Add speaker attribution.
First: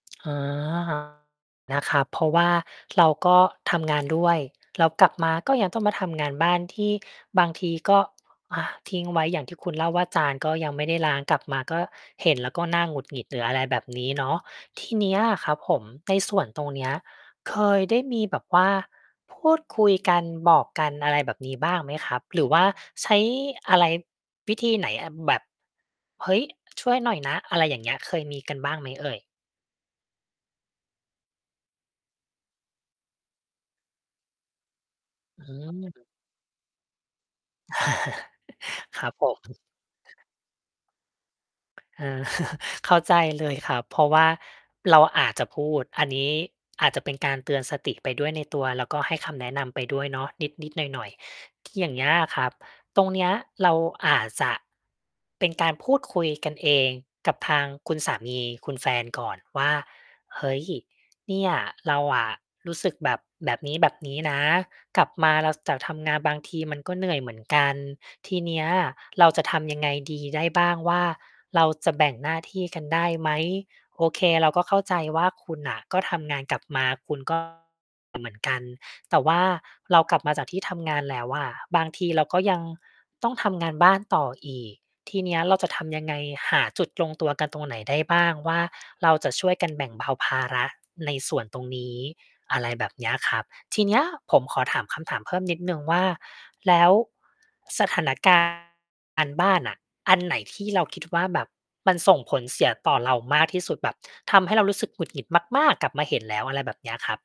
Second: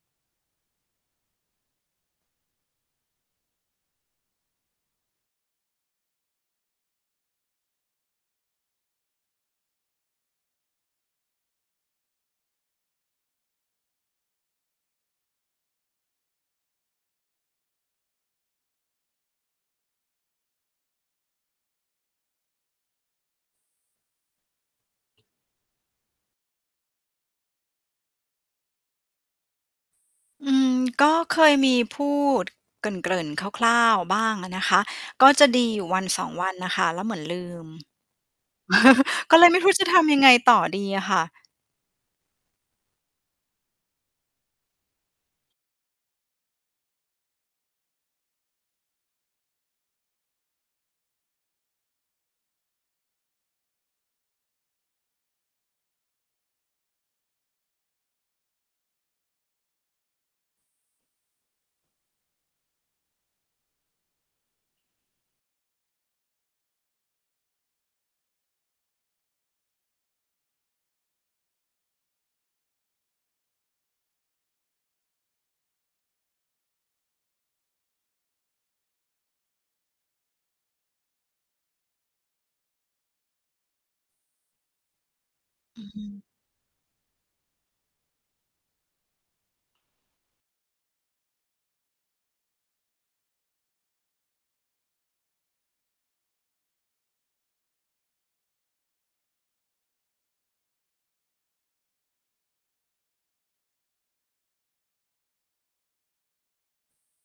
Speaker 1: อ๋อ นะครับ เพราะว่าเราก็ทำงานด้วย เรากลับมาก็ยังต้องมาทำงานบ้าน ที่บางทีก็ อา ทิ้งไว้อย่างที่คุณเล่าว่า จานก็ยังไม่ได้ล้าง กลับมาก็ เห็นแล้วก็น่าหงุดหงิด หรืออะไรแบบนี้เนาะ ทีเนี้ยอะครับผม ในส่วนตรงเนี้ย เคยได้มีแบบว่าพูดคุยกัน บอกกัน อะไรแบบนี้บ้างไหมครับ? หรือว่าใช้ อะไร วิธีไหน อา แบบ "เฮ้ย ช่วยหน่อยนะ" อะไรอย่างเงี้ย เคยมีกันบ้างไหมเอ่ย?
Speaker 2: อืม ก็เคยมีพูดเกริ่น ๆ คร่าว ๆ บ้างอะนะคะ ก็
Speaker 1: อื
Speaker 2: จะดีอยู่ วั
Speaker 1: ม
Speaker 2: นสอง วันน่ะค่ะ แล้วเหมือนลืม
Speaker 1: ครับผ
Speaker 2: ก็เลย
Speaker 1: ม
Speaker 2: ไม่รู้จะทำยังไงต่อดีอะค่ะ
Speaker 1: เออ เข้าใจเลยครับ เพราะว่าเราอาจจะพูด อันนี้อาจจะเป็นการเตือนสติไปด้วยในตัว แล้วก็ให้คำแนะนำไปด้วยเนาะ นิด ๆ หน่อย ๆ ท อย่างเงี้ยอะครับ ตรงเนี้ย เราอาจจะ เป็นการพูดคุยกันเองกับทางคุณสามี คุณแฟนก่อนว่า "เฮ้ย เนี่ย เราอะรู้สึกแบบ แบบนี้ ๆ นะ กลับมา เรา ซ จากทำงานบางทีมันก็เหนื่อยเหมือนกัน ทีเนี้ย เราจะทำยังไงดีได้บ้างว่า เราจะแบ่งหน้าที่กันได้ไหม โอเค เราก็เข้าใจว่าคุณน่ะ ก็ทำงานกลับมา คุณ ก็ เหมือนกัน แต่ว่าเรากลับมาจากที่ทำงานแล้วอะ บางทีเราก็ยังต้องทำงานบ้านต่ออีก ทีเนี้ย เราจะ
Speaker 2: อ
Speaker 1: ท
Speaker 2: ื
Speaker 1: ำยังไง?
Speaker 2: อ
Speaker 1: หาจุดลงตัวกันตรงไหนได้บ้าง? ว่า เราจะช่วยกันแบ่งเบาภาระในส่วนตรงนี้" อะไรแบบเนี้ยครับ ทีเนี้ย ผมขอถามคำถามเพิ่มนิดหนึ่งว่า แล้ว สถานการณ์งานบ้านน่ะ อันไหนที่เราคิดว่า แบบมันส่งผลเสียต่อเรามากที่สุด แบบทำให้เรารู้สึกหงุดหงิดมากม๊าก กลับมาเห็นแล้ว อะไรแบบเนี้ยครับ